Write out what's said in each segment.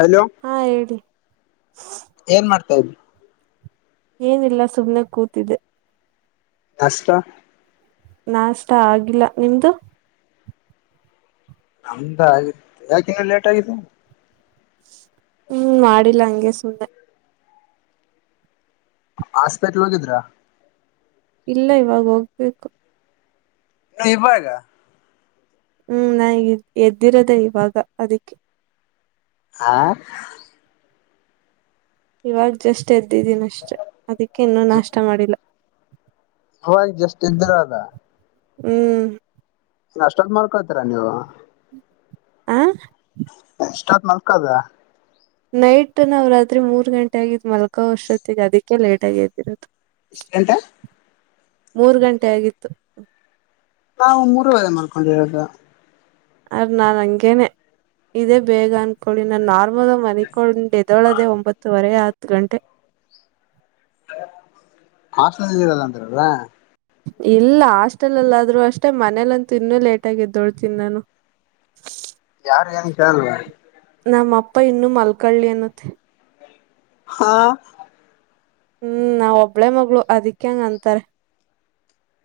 Hello ಹಾ ಹೇಳಿ. ಏನ್ಮಾಡ್ತಾ ಇದ್ದೆ. ಏನಿಲ್ಲ ಸುಮ್ನೆ ಕೂತಿದೆ. ನಾಷ್ಟ. ನಾಷ್ಟ ಆಗಿಲ್ಲ ನಿಮ್ದು. ನಮ್ದ ಆಗಿತ್ತು ಯಾಕಿನ್ನ ಲೇಟ್ ಆಗಿಲ್ವ. ಹ್ಮ್ ಮಾಡಿಲ್ಲ ಹಂಗೆ ಸುಮ್ಮನೆ. ಹಾಸ್ಪಿಟಲ್ ಹೋಗಿದ್ರಾ. ಇಲ್ಲ ಇವಾಗ ಹೋಗ್ಬೇಕು. ಇನ್ನ ಇವಾಗ. ಹ್ಮ್ ನಾನು ಎದ್ದಿರೋದೇ ಇವಾಗ ಅದಿಕ್ಕೆ. ಹಾ. ಇವಾಗ ಜಸ್ಟ್ ಎದ್ದಿದ್ದೀನ ಅಷ್ಟೆ ಅದಿಕ್ಕೆ ಇನ್ನೂ ನಾಷ್ಟ ಮಾಡಿಲ್ಲ. ಅವಾಗ ಜಸ್ಟ್ ಎದ್ದರಲ್ಲ. ಹ್ಮ್ ಅಷ್ಟೋತ್ತು ಮಲ್ಕೊತಿರ ನೀವು ಹಾ. ಅಷ್ಟೋತ್ತು [unintelligible] ನೈಟ್ ನಾವು ರಾತ್ರಿ ಮೂರ್ ಗಂಟೆ ಆಗಿದ್ ಮಲ್ಕೋ ಅಷ್ಟೊತ್ತಿಗೆ ಅದಕ್ಕೆ ಲೇಟ್ ಎದ್ದಿರೋದು. ಎಷ್ಟ್ ಲೇಟ್. ಮೂರ್ ಗಂಟೆ ಆಗಿತ್ತು. ನಾವು ಮೂರುವರೆ ಮಲ್ಕೋಡಿರೋದು. ನಾನ್ ಹಂಗೇನೆ ಇದೇ ಬೇಗ ಅಂತ. ಆಂಕೊಳ್ಳಿ ನಾನ್ ನಾರ್ಮಲ್ಹಾಗಿ ಮಲಗಿಕೊಂಡು ಎದೋಳದೆೇ ಒಂಬತ್ತುವರೆ ಹತ್ತು ಗಂಟೆ. ಹಾಸ್ಟೆಲ್ ಅಲ್ಲಿ ಇದೀನಿ ಅಂದ್ರಲ. ಇಲ್ಲ ಹಾಸ್ಟೆಲ್ಲ್ಲಾದ್ರು ಅಷ್ಟೇ ಮನೇಲಂತೂ ಇನ್ನುೂ ಲೇಟ್ಯಾಗಿ ಎದ್ದೇಳ್ತಿನಿ ನಾನು. [inaudible] ಯಾರು ಏನು [unintelligible] ನಮ್ಮ ಅಪ್ಪ ಇನ್ನುೂ ಮಲ್ಕಳ್ಳಿ ಅನ್ನುತೆ. ಹಾ ಹ್ಮ್ ನಾವ್ ಒಬ್ಬಳೆ ಮಗಳು ಅದಿಕ್ಕೆ ಹೆಂಗ ಅಂತಾರೆ.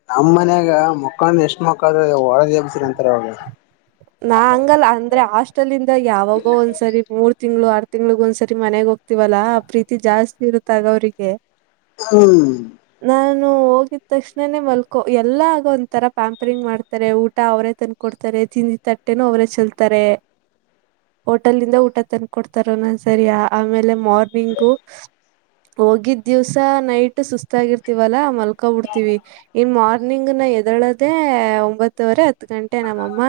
ನಮ್ಮ್ ಮನ್ಯಾಗ ಮಕ್ಕ ಎಷ್ಟು ಮಕ್ಕಳದು ಹೊಡೆದಿ ಎಬ್ಬಿಸಿ ಅಂತಾರೆ. ನಾ ಹಂಗಲ್ಲ ಅಂದ್ರೆ ಹಾಸ್ಟೆಲ್ಂದ ಯಾವಾಗೋ ಒಂದ್ಸರಿ ಮೂರ್ ತಿಂಗಳ ಆಡ್ತ. ತಿಂಗಳಿಗೆ ಒಂದ್ಸರಿ ಮನೆಗ್ ಹೋಗ್ತಿವಲ್ಲಾ ಆ ಪ್ರೀತಿ ಜಾಸ್ತಿ ಇರುತ್ತೆ ಅವಾಗ ಅವ್ರಿಗೆ. ಹ್ಮ್ ನಾನು ಹೋಗಿದ ತಕ್ಷಣನೇ ಮಲ್ಕೊ ಎಲ್ಲ ಆಗ ಒಂಥರಾ ಪ್ಯಾಂಪರಿಂಗ್ ಮಾಡ್ತಾರೆ ಊಟ ಅವರೇ ತನ್ಕ ಕೊಡ್ತಾರೆ ತಿಂದಿ ತಟ್ಟೆನ ಅವರೇ ಚೆಲ್ತಾರೆ. ಹೋಟೆಲಿಂದ ಊಟ ತಂದುಕೊಡ್ತಾರೆ ಒಂದ್ ಒಂದು ಸರಿ ಆಮೇಲೆ ಮಾರ್ನಿಂಗು ಹೋಗಿದ್ದ ದಿವಸ ನೈಟು ಸುಸ್ತಾಗಿರ್ತೀವಲ್ಲ ಮಲ್ಕೊಬಿಡ್ತೀವಿ. ಇನ್ ಮಾರ್ನಿಂಗ್ ನ ಎದಳದೆ ಒಂಬತ್ತವರೆ ಹತ್ ಗಂಟೆ ನಮ್ಮಮ್ಮ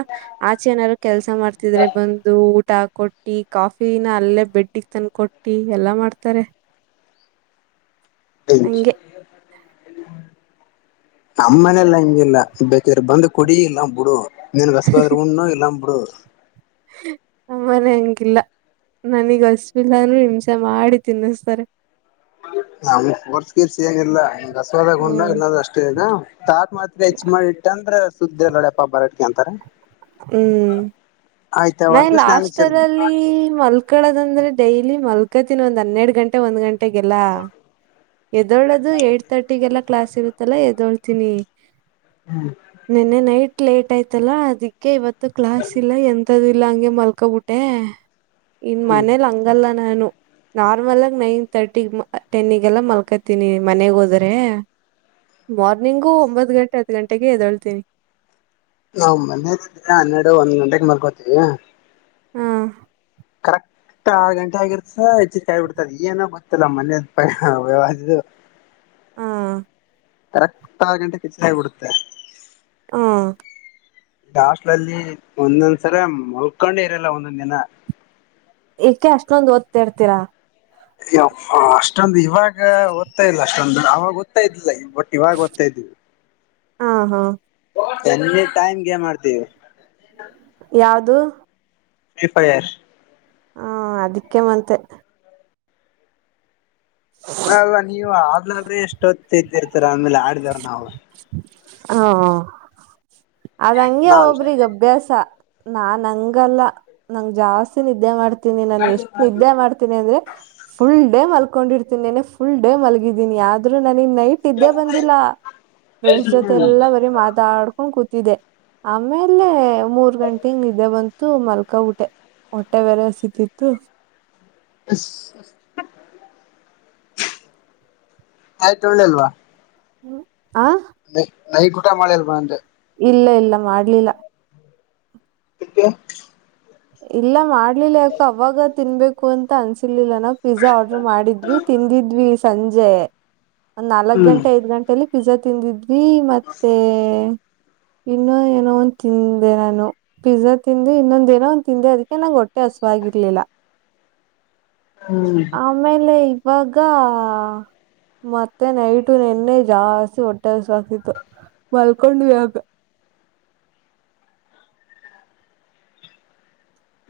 ಆಚೆ ಏನಾರು ಕೆಲಸ ಮಾಡ್ತಿದ್ರೆ ಬಂದು ಊಟ ಹಾಕೊಟ್ಟಿ ಕಾಫಿನ ಅಲ್ಲೇ ಬೆಡ್ಡಿಗೆ ತಂದಕೊಟ್ಟು ಟ್ಟೀ ಎಲ್ಲಾ ಮಾಡ್ತಾರೆ. [unintelligible] ಹಂಗೆ ನಮ್ಮ ಮನೆಲ್ಲಾ ಹಂಗಿಲ್ಲ ಬೇಕಿದ್ರ ಬಂದ ಕುಡಿ ಇಲ್ಲಾ ಬುಡು ನಿನಗ ಅಶುವು ಆದ್ರ ಉಣ್ಣು ಇಲ್ಲಾ ಬುಡು. ನಮ್ಮನೆ ಹಂಗಿಲ್ಲ ನನಗ್ ಹಸ್ವಿಲ್ಲ ಅನು ಹಿಂಸೆ ಮಾಡಿ ತಿನ್ನುಸ್ತಾರೆ. ನ ಫೋರ್ಸ್ ಗೀರ್ಸ್ ಏನಿಲ್ಲ ನಿನಗ ಹಾಸ್ವದಾಗ ಉಣ್ಣು ಹ್ಮ್ ಇಲ್ಲಾ ಅಷ್ಟೇನ. ತಾಟ್ ಮಾತ್ ಹೆಚ್ಚ ಮಾಡಿ ಇಟ್ಟ ಅಂದ್ರ ಸುದ್ದಿ ಇರ್ಲ್ನಡಪ್ಪ ಬರ್ತೀನಿ ಅಂತಾರ. ಹ್ಮ್ ಆಯ್ತವ ನಾನ್ ಅಂತೇಶ್ ನಾನು ಚೆಲ್ಬೇಕು ಹಾಸ್ಟೆಲಲ್ಲಿ ಮಲ್ ಮಳ್ಕಳೋದಂದ್ರೆ ಡೈಲಿ ಮಲ್ಕತ್ತಿನ ಒಂದ್ ಹನ್ನೆರಡ್ ಗಂಟೆ ಒಂದ್ ಗಂಟೆಗೆಲ್ಲ. ಎದೋಳದು ಏಟ್ ತರ್ಟಿಗೆಲ್ಲ ಕ್ಲಾಸ್ ಇರುತ್ತಲ್ಲ ಎದೋಳ್ತೀನಿ. ಹ್ಮ್ ನೆನ್ನೆ ನೈಟ್ ಲೇಟ್ ಆಯ್ತಲ್ಲಾ ಅದ್ ಕ್ಕೆ ಇವತ್ತು ಕ್ಲಾಸ್ ಇಲ್ಲ ಎಂತದ್ದು ಇಲ್ಲ ಹಂಗೆ ಮಲ್ಕೊಬಿಟ್ಟೆ. ಇನ್ ಹ್ಮ್ ಮನೇಲಿ ಹಂಗಲ್ಲ ನಾನು. ನಾರ್ಮಲ್ ಆಗಿ ನೈನ್ ತರ್ಟಿ ಟೆನಿಗೆಲ್ಲ ಮಲ್ಕತೀನಿ ಮನೆಗೋದ್ರೆ. ಮಾರ್ನಿಂಗು ಒಂಬತ್ತು ಗಂಟೆ ಹತ್ತು ಗಂಟೆಗೆದೊಳ್ತೀನಿ. ನಾವು ಮನೇ ಅಲ್ಲಿ ಇದ್ರೆ ಹನ್ನೆರಡು ಒಂದ್ ಗಂಟೆಗೆ ಮಲ್ಕೋತೀವಿ. ಹಾ. ಕರ್ ಕ್ಟಾಗಿ ಆರು ಗಂಟೆ ಆಗಿರ್ತಾ ಹೆಚ್ಚಿರ್ಕ್ಕೆ ಆಗಿಬಿಡ್ತಾ ಏನೋ ಗೊತ್ತಿಲ್ಲ ಮನ್ಯ. [unintelligible] ಹ ಕರೆಕ್ಟ್ ಆರು ಗಂಟೆಗೆ ಹೆಚ್ಚರಾಗಿಬಿಡುತ್ತಾ. ಹ್ಮ ಹಾಸ್ಟೆಲಲ್ಲಿ ಒಂದೊಂದ್ಸರ ಮಲ್ಕೊಂಡೆ ಇರಲ್ಲ ಒಂದೊಂದ್ ದಿನ. ಏಕೆ ಅಷ್ಟೊಂದ್ ಓದ್ತಾ ಇರ್ತೀರಾ. ಯಪ್ಪ ಅಷ್ಟೊಂದು ಇವಾಗ ಓದ್ತಾ ಇಲ್ಲ ಅಷ್ಟೊಂದ ಅವಾಗ ಓದತಾ ಇದ್ಲಿಲ್ಲ ಬಟ್ ಇವಾಗ ಓದ್ತಾಯಿದಿವಿ ಹ ಹಾ ಯನೀ ಟೈಮ್ ಗೇಮ್ ಆಡ್ತೀವಿ. ಯಾವದು? ಫ್ರೆಫೈರ್. ಹಾ ಅದಕ್ಕೆ ಮತ್ತೆ. [unintelligible] ಅಲ್ಲ ಅಲ್ಲ ನೀವ್ ಆಗ್ಲಾದ್ರೆ ಎಷ್ಟ ಹೊತ್ತ ಇದ್ದಿರ್ತರ ಆಮೇಲೆ ಆಡಿದಾರ ನಾವು. ಹೂ ಹ್ಮ್ ಅದ ಹಂಗೆ ನಾವ್ ಒಬ್ರಿಗ್ ಅಭ್ಯಾಸ ನಾನ್ ಹಂಗಲ್ಲ ನಂಗ್ ಜಾಸ್ತಿ ನಿದ್ದೆ ಮಾಡ್ತ್ ತೀನಿ ನಾನ್ ಎಷ್ಟು ನಿದ್ದೆ ಮಾಡ್ತೀನಿ ಅಂದ್ರೆ ಫುಲ್ ಡೇ ಮಲ್ಕೊಂಡಿರ್ತೀನಿ ನೆನ್ನೆ ಫುಲ್ ಡೇ ಮಲಗಿದ್ದೀನಿ ಆದರೂ ನನಗೂ ನೈಟ್ ನಿದ್ದೆ ಬಂದಿಲ್ಲ ಫ್ರೆಂಡ್ಸ್ ಜೊತೆ ಎಲ್ಲಾ ಬರೀ ಮಾತಾಡ್ಕೊಂಡು ಕುಂ ತಿದ್ದೆ ಆಮೇಲೆ ಮೂರ್ ಗಂಟೆಗ್ ನಿದ್ದೆ ಬಂತು ಮಲ್ಕಾ ಬಿಟ್ಟೆ. ಹೊಟ್ಟೆ ಬೇರೆ ಹಸಿತಿತ್ತು. ಕಾಯಿ ತೋಳಿಲ್ವ. ಹ್ಮ್ ಆ ನ ನೈ ಕುಟ ಮಾಡಿಲ್ಲ ಬಂದ ಇಲ್ಲ ಇಲ್ಲಾ ಹಾಡ್ಲಿಲ್ಲ [unintelligible] ಇಲ್ಲಾ ಮಾಡ್ಲಿಲ್ಲಾ ಯಾಕ ಅವಾಗ ತಿನ್ಬೇಕು ಕು ಅಂತ ಅನ್ಸರಲಿಲ್ಲ ನಾ ಪಿಜ್ಜಾ ಆರ್ಡ್ರರ್ ಮಾಡಿದ್ವಿ ತಿಂದಿದ್ವಿ ಸಂಜೆ ಒಂದ್ ನಾಲಕ್ಕ್ ಹ್ಮ್ ಗಂಟೆ ಐದ್ ಗಂಟೆಲಿ ಪಿಜ್ಜಾ ತಿಂದಿದ್ವಿ ಮತ್ತೆ ಇನ್ನು ಏನೋ ಒಂದ ತಿಂದೆ ನಾನು ಪಿಜಾ ತಿಂದೆ ಇನ್ನೊಂದ ಏನೋ ತಿಂದೆ ಅದಕ್ಕೆ ನಂಗೆ ಹೊಟ್ಟೆ ಹಸುವಾಗಿರ್ಲಿಲ್ಲ. ಹ್ಮ್. ಆಮೇಲೆ ಇವಾಗ ಮತ್ತೆ ನೈಟು ನೆನ್ನೆ ಜಾಸ್ತಿ ಹೊಟ್ಟೆ ಹಸುವಾಕ್ತಿತ್ತು ಮಲ್ಕೊಂಡ್ವಿ ಆಮೆ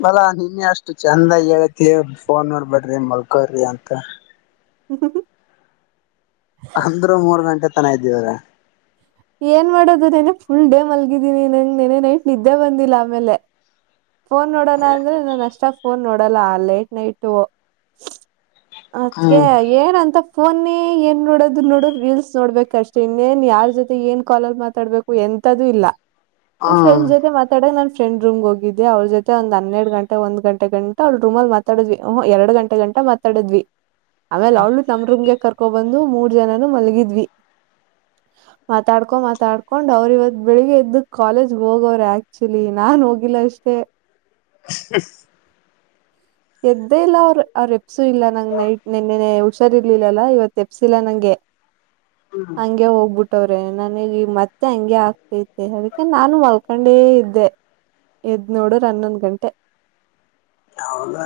ಅಲಾ ನಿನ್ನೆ ಅಷ್ಟ ಚಂದಾಗಿ ಹೇಳೇತಿ ಫೋನ್ ನೋಡ್ಬ್ಯಾಡ್ರಿ ಮಲ್ಕೋರ್ರಿ ಅಂತ ಹ ಹ ಹ ಅಂದ್ರು ಮೂರ್ ಗಂಟೆ ತನ ಇದ್ದೀವಲ. ಏನ್ ಮಾಡೋದು ನೆನ್ನೆ ಫುಲ್ ಡೇ ಮಲ್ಗಿದ್ದೀನಿ ನಂಗೆ ನೆನ್ನೆ ನೈಟ್ ನಿದ್ದೆ ಬಂದಿಲ್ಲ ಆಮೇಲೆ. ಫೋನ್ ನೋಡೋಣ ಅಂದ್ರು ನಾನ್ ಅಷ್ಟಾಗ್ ಫೋನ್ ನೋಡಲ್ಲ ಆ ಲೇಟ್ ನೈಟ್. ಅತ್ತಗೆ ಹ್ಮ್ ಏನಂತ ಫೋನಿ ಏನ್ ನೋಡೋದ ನೋಡು ರೀಲ್ಸ್ ನೋಡ್ಬೇಕ ಅಷ್ಟೇ ಇನ್ನೇನ್ ಯಾರ್ ಜೊತೆ ಏನ್ ಕಾಲಲ್ಲ ಮಾತಾಡ್ಬೇಕು ಎಂತದ್ದು ಇಲ್ಲಾ ಹ್ಮ್ ಫ್ರೆಂಡ್ಸ್ ಜೊತೆ ಮಾತ ಆ ಕಡೆ ನನ್ನ ಫ್ರೆಂಡ್ ರೂಮ್ಗೊಗಿದ್ದೆ ಅವಳ ಜೊತೆ ಒಂದ ಹನ್ನೆರಡ ಗಂಟೆ ಒಂದ ಗಂಟೆ ಗಂಟ ಅವಳ ರೂಮಲ್ಲಿ ಮಾತ್ ಮಾತಾಡದ್ವಿ ಹಹ ಎರಡ ಗಂಟೆ ಗಂಟ ಮಾತಾಡದ್ವಿ. ಆಮೇಲ ಅವಳ್ನು ನಮ್ಮ್ ರೂಮ್ಗೆ ಕರ್ಕೋ ಬಂದು ಮೂರ್ ಜನನು ಮಲಗಿದ್ವಿ. ಮಾತಾಡ್ಕೊ ಮಾತಾಡ್ಕೊಂಡ್ ಅವ್ರ ಇವತ್ ಬೆಳಿಗ್ಗೆ ಎದ್ದ ಕಾಲೇಜ್ಗೆ ಹೋಗವ್ರ ಆಕ್ಚುಲಿ ನಾನ್ ಹೋಗಿಲ್ಲ ಅಷ್ಟೇ. [inaudible] [unintelligible] ಎದ್ದೇ ಇಲ್ಲ ಅವ್ರು ಅವರೆಬಸು ಇಲ್ಲ ನಂಗ್ ನೈಟ್ ನೆನ್ನೆನೇ ಹುಷಾರ್ ಇರ್ಲಿಲ್ಲಲ್ಲಾ ಇವತ್ತ ಎಬ್ಸಿಲ್ಲ ನಂಗೆ ಹಗೆ ಹೋಗ್ಬಿಟ್ಟ ಟ್ಟವ್ರೆ ನನಗ ಈಗ ಮತ್ತೆ ಹಂಗೆ ಆಗ್ತೈತೆ ಅದಕ್ಕೆ ನಾನು ಮಲ್ಕೊಂಡೇ ಇದ್ದೆ. ಎದ್ ನೋಡದ್ರ ಹನ್ನೊಂದ್ ಗಂಟ. ಹೌದಾ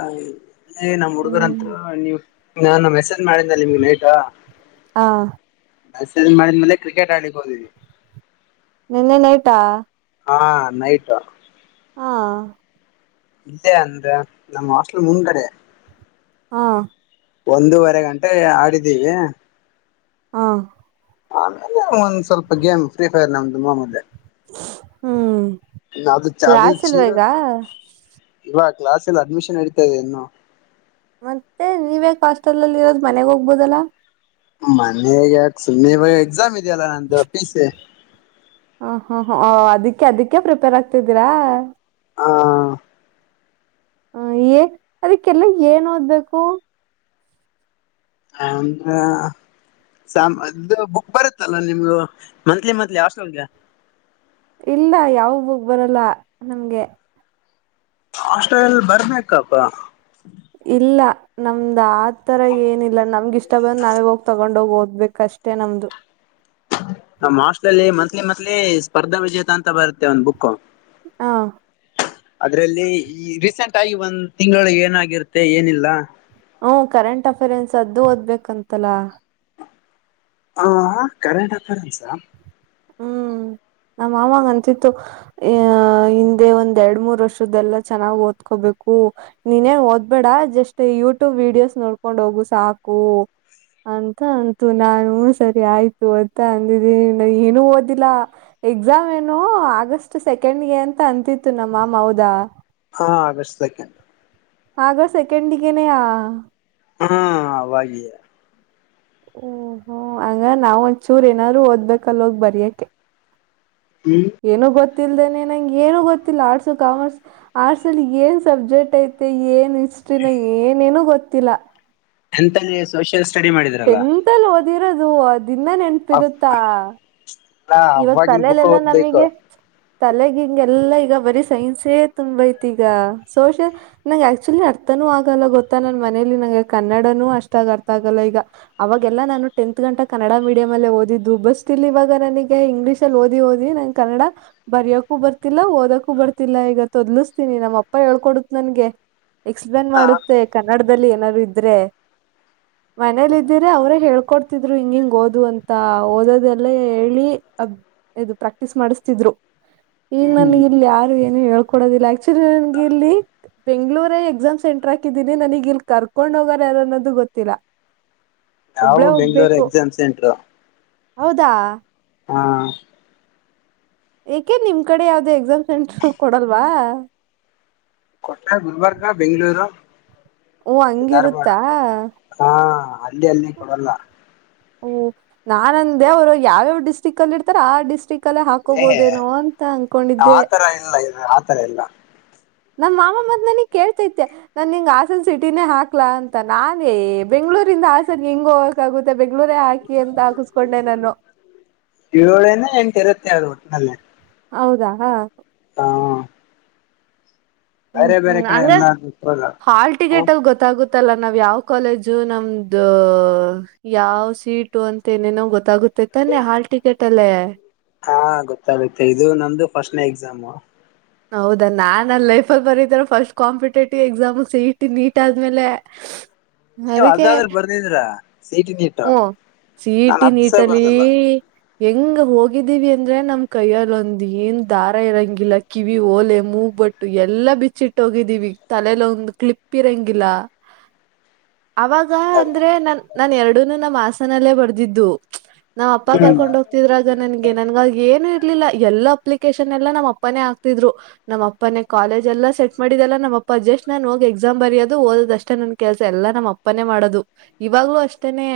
ಎ ನಮ್ಮ್ ಹುಡ್ಗರಂತವ ನೀವು ನಾನ ಮೆಸೇಜ್ ಮಾಡಿದ್ನಲ್ಲ ನಿಮ್ಗ ನೈಟು ಹಾ ಮೆಸೇಜ ಮಾಡಿದ್ಮೇಲೆ ಕ್ರಿಕೆಟ್ ಆಡ್ಲಿಕ್ಕ್ ಹೋದ್ವಿ. ನಿನ್ನೆ ನೈಟಾ ಹಾ ನೈಟ್. ಹಾ. ಇಲ್ಲೇ ಅಂದ್ರ ನಮ್ಮ್ ಹಾಸ್ಟೆಲ್ಮುಂದಗಡೆ. ಹಾ. ಒಂದೂವರೆ ಗಂಟೆ ಆಡಿದ್ದೀವಿ. ಹಾ. ಆಮೇಲೆ ಒಂದ್ ಸ್ವಲ್ಪ ಗೇಮ್ ಫ್ರೀ ಫೈರ್ ನಮ್ದು ಮಾಮೂಲಿ. ಹ್ಮ್ ಅದು ಕ್ಲಾಸ್ ಇಲ್ವಾ ಈಗ ಇವಾಗ್ ಕ್ಲಾಸಿಲ್ಲ ಅಡ್ಮಿಷನ್ ನಡಿತಾ ಇದೆ ಇನ್ನು. ಮತ್ತೆ ನೀವ ಯಾಕ ಹಾಸ್ಟೆಲ್ ಅಲ್ಲಿ ಇರೋದು ಮನೆಗ್ ಹೋಗ್ಬೋದಲ್ಲಾ. ಮನೆ ಗೆ ಯಾಕ ಸುಮ್ಮನೆ ಬ ಎಕ್ಸಾಮ್ ಇದೆಯಲ್ಲಾ ನಂದು ಪೀಸೆ. ಹಾ ಹಾ ಹಾ ಅದಿಕ್ಕೆ ಅದಕ್ಕೆ ಪ್ರಿಪೇರ್ ಆಗ್ತಿದ್ದೀರಾ. ಹಾ ಹ ಏ ಅದಕ್ಕೆಲ್ಲ ಏನ್ ಓದ್ಬೇಕು. ಅಂದ್ರೆ ಸಾಮ ಇದು ಬುಕ್ ಬರುತ್ತಲ್ಲಾ ನಿಮ್ಗು ಮಂತ್ಲಿ ಮಂತ್ಲಿ ಹಾಸ್ಟೆಲ್ ಗೆ. ಇಲ್ಲಾ ಯಾವ ಬುಕ್ ಬರಲ್ಲ ನಮ್ಗೆ. ಹಾಸ್ಟೆಲ್ ನಲ್ಲಿ ಬರ್ಬೇಕ ಪ್ಪಾ ಇಲ್ಲ ನಮ್ದ್ ಆತರ ಏನಿಲ್ಲಾ ನಮ್ಗ ಇಷ್ಟ ಬಂದ ನಾವೇ ಹೋಗ್ ತಗೊಂಡೋಗಿ ಓದ್ಬೇಕ ಅಷ್ಟೆ. ಅಷ್ಟೇ ನಮ್ದು. ನಮ್ಮ ಹಾಸ್ಟೆಲ್ ಅಲ್ಲಿ ಮಂತ್ಲಿ ಮಂತ್ಲಿ ಸ್ಪರ್ಧಾ ವಿಜೇತ ಅಂತ ಬರುತ್ತೆ ಒಂದ್ ಬುಕು ಹಾ ಅದ್ರಲ್ಲಿ ಈ ರೀಸೆಂಟ್ ಆಗಿ ಒಂದ ತಿಂಗಳೊಳಗೆ ಏನಾಗಿರುತ್ತೆ ಏನಿಲ್ಲಾ. ಹುಂ ಕರೆಂಟ್ ಅಫೇರ್ನ್ಸ್ ಅದ್ದೂ ಓದ್ಬೇಕಂತಲ್ಲಾ. ಹಾ ಕರೆಂಟ್ ಆಫರ್ಸ್ ಹುಂ ನಮ್ಮ ಮಾಮಂಗ ಅಂತಿತ್ತು. ಆಹ ಹಿಂದೆ ಒಂದ ಎರಡ ಮೂರ ವರ್ಷದ್ದಲ್ಲ ಚೆನ್ನಾಗಿ ಓದ್ಕೋಬೇಕು. ನೀನೇನ ಓದ್ಬೇಡಾ ಜಸ್ಟ್ ಯೂಟ್ಯೂಬ್ ವಿಡಿಯೋಸ ನೋಡ್ಕೊಂಡ ಹೋಗು ಸಾಕು ಅಂತ ಅಂತು ನಾನು ಸರಿ ಆಯ್ತು ಅಂತಾ ಅಂದಿದ್ದೀನ ಏನು ಓದಿಲ್ಲಾ. ಎಕ್ಸಾಮ್ ಏನೊ ಆಗಸ್ಟ್ ಸೆಕೆಂಡ್ ಗೆ ಅಂತ ಅಂತಿತ್ತು ನಮ್ಮ ಮಾಮ ಹೌದಾ. ಹಾ ಆಗಸ್ಟ್ ಸೆಕೆಂಡ್ ಆಗಸ್ಟ್ ಸೆಕೆಂಡ್ ಗೆನೆಯಾ ಹಾ ಅವಾಗೀಯಾ ಓ ಹೋ ಹಂಗ ನಾವ್ ಒಂದಚೂರ್ ಏನಾದ್ರು ಓದ್ಬೇಕ ಬರೆಯೋಕ್ಕೆ ಹುಂ ಏನೂ ಗೊತ್ತಿಲ್ಲದನೆ ನಂಗೆ ಏನೂ ಗೊತ್ತಿಲ್ಲಾ ಆರ್ಟ್ಸ್, ಕಾಮರ್ಸ್, ಆರ್ಟ್ಸ್ ಅಲ್ಲಿ ಏನ್ ಸಬ್ಜೆಕ್ಟ್ ಐತೆ ಏನ ಹಿಷ್ಟ್ರಿನ ಏನೇನು ಗೊತ್ತಿಲ್ಲಾ ಎಂತಲ್ಲಿ ಸೋಷಿಯಲ್ ಸ್ಟಡಿ ಮಾಡಿದ್ರಲ್ಲಾ ಟೆನತ್ತಲ್ಲಿ ಓದಿರೋದು ಇನ್ನಾ ನೆನಪ ಅಲ್ಲ ಇರುತ್ತಾ. ಇವಾಗ ಅವವಾಗಿನ್ ಬುಕ್ ತಲೆಲೆಲ್ಲಾ ಓದ್ಬೇಕು ನಮಗೆ ತಲೆಗ ಹಿಂಗ ಎಲ್ಲಾ ಈಗ ಬರೀ ಸೈನ್ಸೇ ತುಂಬೆ ಐತಿ ಈಗ ಸೋಶಿಯಲ್. ನನ್ನಗ ಆಕ್ಚುಲಿ ಅರ್ಥನೂ ಆಗಲ್ಲಾ ಗೊತ್ತಾ ನನ್ ಮನೇಲಿ ನೂ ಕನ್ನಡನು ಅಷ್ಟಾಗಿ ಅರ್ಥ ಆಗಲ್ಲಾ ಈಗ. ಅವಾಗೆಲ್ಲಾ ನಾನು ಟೆಂತ ಗಂಟಾ ಕನ್ನಡ ಮೀಡಿಯಂ ಅಲ್ಲಲ್ಲಿ ಓದಿದ್ದು ಬಸ್ತಿಲಾ ಇವಾಗ ನನಗ್ ಇಂಗ್ಲೀಷ ಅಲ್ಲಿ ಓದಿ ಓದಿ ನಂಗ ಕನ್ನಡಾ ಬರೆಯಕೂ ಬರ್ತಿಲ್ಲಾ ಓದಕೂ ಬರ್ತಿಲ್ಲಾ ಈಗ ತೊದ್ಲಸ್ತೀನಿ ನಮ್ಮಪ್ಪ ಹೇಳ್ಕೊಡತ ನನಗೆ ಎಕ್ಸ್ ಪ್ಲೇನ್ ಮಾಡುತ್ತೆ ಕನ್ನಡದಲ್ಲಿ ಏನಾದರು ಇದ್ರೆ. ಮನೇಲ್ಲಿ ಇದಿದ್ದೀರ ಅವ್ರೇ ಹೇಳ್ಕೊಡ್ತಿದ್ರು ಹಿಂಗ ಹಿಂಗ್ ಓದು ಅಂತ ಓದೊದೆಲ್ಲಾ ಹೇಳಿ ಅಬ್ ಇದು ಪ್ರಾಕ್ಟೀಸ್ ಮಾಡಿಸ್ತಿದ್ರು ಈಗ ಹ್ಮ್ ನನಗ ಇಲ್ಲಿ ಯಾರು ಏನು ಹೇಳಿ ಕೊಡೋದಿಲ್ಲ ಆಕ್ಚುರಿ ನನ್ಗೆ ಇಲ್ಲಿ ಬೆಂಗಳೂರ ಎಕ್ಸಾಮ್ ಸೆಂಟರ್ ಹಾಕಿದೀನಿ ನನಗ ಇಲಿ ಕರ್ಕೊಂಡ ಹೋಗಾರ ಯಾರು ಅನ್ನೋದು ಗೊತ್ತಿಲ್ಲ. [inaudible] ನಾವು ಬೆಂಗಳೂರು ಹೋಗ್ಬೇಕು ಎಕ್ಸಾಮ ಸೆಂಟರು. ಹೌದಾ ಹಾ ಏಕೆ ನಿಮ್ಮ ಕಡೆ ಯಾವ್ದೋ ಎಕ್ಸಾಮ ಸೆಂಟರ್ ಕೊಡಲ್ವಾ. ಕೋಟ್ಟಾರ ಗುಲ್ಬರ್ಗ, ಬೆಂಗಳೂರು. ಓ ಹಂಗಿರುತ್ತಾ. ಹಾ ಅಲ್ಲಿ ಅಲ್ಲಿ ಕೊಡಲ್ಲಾ. ಓ ನಾನ ಅಂದೇ ಅವರು ಯಾವ್ಯಾವ್ ಡಿಸ್ಟ್ರಿಕ ಅಲ್ಲಿ ಇರ್ತಾರ ಆ ಡಿಸ್ಟ್ರಿಕ್. ಕಲ್ಲೆ ಏ ಹಾಕೋಬೋದೇನೋ ಅಂತ ಅನ್ಕೊಂಡಿದ್ದೆ. ಆತರ ಇಲ್ಲ ಇ ಆತರ ಇಲ್ಲ ನಮ್ಮ ಮಾವ ಮತ್ತ ನನಿಗ್ ಕೇಳ್ತೈತೆ. ನಾನ ನಿಂಗ ಹಾಸನ ಸಿಟಿನೇ ಹಾಕ್ಲಾ ಅಂತ ನಾನೇ ಬೆಂಗಳೂರಿಂದ ಹಾಸನ ಹೆಂಗ ಹೋಗಕ ಆಗುತ್ತೆ. ಬೇಕ್ ಇವರೇ ಹಾಕಿ ಅಂತ ಹಾಕಿಸಸ್ಕೊಂಡೆ ನಾನು. ಏಳೇನೇ ಎಂಟು ಇರುತ್ತೆ ಅಲ್ವಾ ಅಲ್ಲಿ. ಹೌದಾ ಹಾ ಹಾ ಹು ಹು ಬೇರೆ ಕಡೆ ಹಂಗ ಎಲ್ಲ ಗೊತ್ತಲ್ಲ ಹಾಲ್ ಹ ಟಿಕೆಟ ಗೊತ್ತ. ಗೊತ್ತಾಗುತ್ತಲ್ಲ ನಾವ ಯಾವ ಕಾಲೇಜು ನಮ್ದು. ಯಾವ ಸೀಟು ಅಂತ ಏನೇನೋ ಗೊತ್ತಾಗುತ್ತೆ ತಾನೆ ಹಾಲ್ ಟಿಕೆಟ್ ಅಲ್ಲಿ. ಹಾ ಗೊತ್ತಾಗುತ್ತೆ ಇದು ನಂದು ಫಸ್ಟ್ನೇ ಎಕ್ಸಾಮು. ಹೌದಾ ನಾನ ಅಲ್ಲಿ ಲೈಫಲ್ ಬರೀತೀರ first competitive exam C E T NEET ಆದ್ಮೇಲೆ. ಹಿಸ್ ನೀವು ಅದಾದ್ರು ಬರ್ದಿದಿರಾ ಸೀಟಿ ನೀಟ್ಟು. ಸೀಇಟಿ ನೀಟಲ್ಲಿ. ಹೆಂಗ ಹೋಗಿದ್ದೀವಿ ಅಂದ್ರೆ ನಮ್ಮ ಕೈಯಲ್ಲಿ ಒಂದ ಏನ್ ದಾರ ಇರಂಗಿಲ್ಲ. ಕಿವಿ ಓಲೆ ಮೂಗ್ ಬಟ್ಟು ಎಲ್ಲಾ ಬಿಚ್ಚಿಟ್ಟೋಗಿದ್ದೀವಿ ತಲೆಲಿ ಒಂದು ಕ್ಲಿಪ್ ಇರಂಗಿಲ್ಲಾ. ಅವಾಗ. ಗ ಅಂದ್ರೆ ನನ್ ನಾನ ಎರಡುನು ನಮ್ಮ್ ಹಾಸನಲ್ಲೇ ಬರ್ದಿದ್ದು ನಮ್ಮ ಅಪ್ಪಾ ಹ್ಮ್ ಕರ್ಕೊಂಡ್ ಹೋಗ. ತಿದ್ರಾಗ ನನ್ಗೆ ನನ್ಗ ಏನು ಇರ್ಲಿಲ್ಲ ಎಲ್ಲಾ ಅಪ್ಲಿಕೇಶನ್ ಎಲ್ಲಾ ನಮ್ಮ ಅಪ್ಪನೇ ಹಾಗ್ತಿದ್ರು. ನಮ್ಮ ಅಪ್ಪನೇ ಕಾಲೇಜ್ ಎಲ್ಲಾ ಸೆಟ್ ಮಾಡಿದೆಲ್ಲಾ ನಮ್ಮ ಪ್ಪಾ ಜಸ್ಟ್ ನಾನ್ ಹೋಗಿ ಎಕ್ಸಾಮ್ ಬರಯೋದು ಓದಷ್ಟೇ ನನ್ ಕೆಲ್ಸ ಎಲ್ಲಾ ನಮ್ಮ ಅಪ್ಪನೇ ಮಾಡೋದು. ಇವಾಗ್ಲೂ ಅಷ್ಟೇನೆ.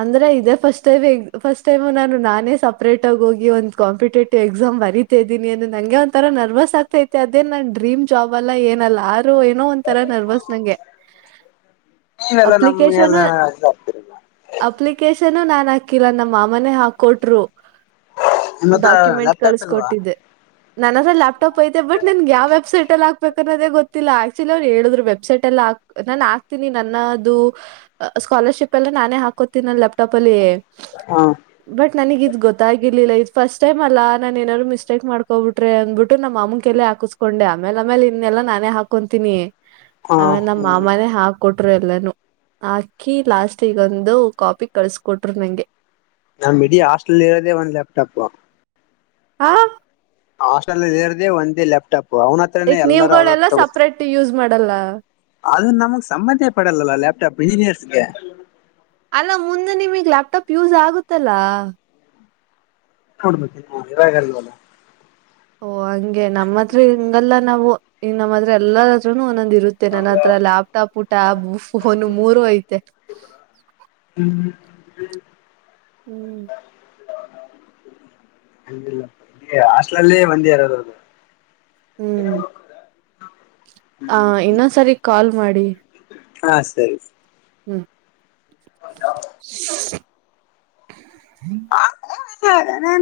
ಅಂದ್ರೆ ಇದೇ ಫಸ್ಟ್ ಟೈಮ್ ಫಸ್ಟ್ ಟೈಮ್ ನಾನು ನಾನೇ ಸಪ್ರೇಟ್ ಆಗಿ ಹೋಗಿ ಒಂದು. ಕಂಪಿಟೇಟಿವ್ ಎಕ್ಸಾಮ್ ಬರಿತಾ ಇದೀನಿ ಅನ್ನದ. ನಂಗೆ ಒಂಥರಾ ನರ್ವಸ್ ಆಗ್ತೈತೆ ಅದೇ ನನ್ ಡ್ರೀಮ್ ಜಾಬ್ ಅಲ್ಲಾ ಏನಲ್ಲಾ ಆರು ಏನೋ ಒಂತರಾ ನರ್ವಸ್ ನಂಗೆ. ಹು ನೀವೆಲ್ಲಾ ನಮ್ಗೆ ಎಲ್ಲಾ ಇದು ಆಕ್ತಿರಿ. ಅಪ್ಲಿಕೇಶನು ನಾನ್ ಹಾಕಿಲ್ಲಾ ನಮ್ಮ ಮಾಮನೆ ಹಾಕೊಟ್ರು. ನಿಮ್ಮ ಹತ್ರ ಡಾಕ್ಯುಮೆಂಟ್ ಲ್ಯಾಪ್ಟಾಪ್ ಇಲ್ವಾ ಕಳ್ಸಕೊಟ್ಟಿದ್ದೆ ನನ್ನತ್ರ ಲ್ಯಾಪ್ಟಾಪ್ ಐತೆ ಬಟ್ ನನ್ಗೆ ಯಾವ ವೆಬ್ಸೈಟ್ ಅಲ್ಲಿ ಹಾಕ್ಬೇಕ. ಕಿರದೆ ಗೊತ್ತಿಲ್ಲಾ ಆಕ್ಚುಲಿ ಅವರ ಹೇಳಿದ್ರು ವೆಬ್ಸೈಟ್ ಎಲ್ಲಾಕ್ ನಾನ ಹಕ್ತೀನಿ ನನ್ನದು. ಸ್ಕಾಲರ್ಶಿಪ್ ಎಲ್ಲಾ ನಾನೇ ಹಾಕೋತೀನ ನನ್ ಲ್ಯಾಪ್ಟಟಾಪ್ ಅಲ್ಲಿ. ಹಾ ಬಟ್ ನನಗಿದ್ ಗೊತ್ತಾಗಿರ್ಲಿಲ್ಲ ಇದ ಫಸ್ಟ್ ಟೈಮ್ ಅಲ್ಲಾ ನಾನ್ ಏನಾದರು ಮಿಸ್ಟೇಕ್ ಮಾಡ್ ಹೊಗಬಿಟ್ರೆ ಅಂದಬಿಟ್ಟು ನಮ್ಮ ಮಾಮನಕೈಲೇ ಹಾಕಿಸಸ್ಕೊಂಡೆ ಆಮೇಲೆಮೇಲೆ ಇನ್ನಲ್ಲಾ ನಾನೇ ಹಾಕೊಂತೀನಿ. ಹ ಅವೇ ನಮ್ಮ ಹ್ಮ್ ಮಾಮನೇ ಹಾಕ್ ಕೊಟ್ರು ಎಲ್ಲಾನೂ ಹಾಕಿ ಲಾಸ್ಟಿಗೊಂದು ಕಾಪಿ ಕಳ್ಸಕೊಟ್ರು ನಂಗೆ. ನಮ್ಮ ಇಡೀ ಹಾಸ್ಟೆಲ್ ಇರದೇ ಒಂದ ಲ್ಯಾಪ್ಟಟಾಪ್. ಆ ಹಾಸ್ಟೆಲ್ಲ ಇರದೆ ಒಂದೇ ಲ್ಯಾಪ್ಟಾಪ್ ಅವ್ನ. ಹತ್ರನೇ ಎಕ್ ಎಲ್ಲರೂ ನೀವುಗಳೆಲ್ಲಾ ಸಪ್ರೇಟ್ ಯೂಸ್ ಮಾಡಲ್ಲ ಅದ್ ನಮಗ್ ಸಂಬಂಧೆ ಪಡಲ್ಲ ಲ್ಯಾಪ್ಟಾಪ್ ಇಂಜಿನಿಯರ್ಸ್ಗೆ ಅಲ್ಲ ಮುಂದೆ ನಿಮಗ್ ಲ್ಯಾಪ್ಟಾಪ್ ಯೂಸ್ ಆಗುತ್ತಲ್ಲಾ ಕೊಡ್ಬೇಕ ಹೀ ರಾಯಗರ ವ [inaudible] ಓ ಹಂಗೆ ನಮ್ಮತ್ರ ಹಿಂಗಲ್ಲಾ ನಾವು ನಮ್ಮ ಹತ್ರ ಎಲ್ಲತ್ರನು ಒಂದೊಂದ್ ಇರುತ್ತ ನನ್ನ ಅತ್ರ ಲ್ಯಾಪ್ಟಾಪ್ ಟ್ಯಾಬ್ ಫೋನು ಮೂರು ಐತೆ ಹ್ಮ್ ಹ್ಮ್ ಅಲ್ಲಿಲ್ಲ ಅಸ್ಲಲ್ಲೇ ಒಂದೇ ಇರೋದು ಅದು ಹ್ಮ್ ಆ ಇನ್ನೊಂದ್ಸರಿ ಕಾಲ್ ಮಾಡಿ ಹಾ ಸರಿ ಹ್ಮ್ ಇಲ್ಲೇ [inaudible]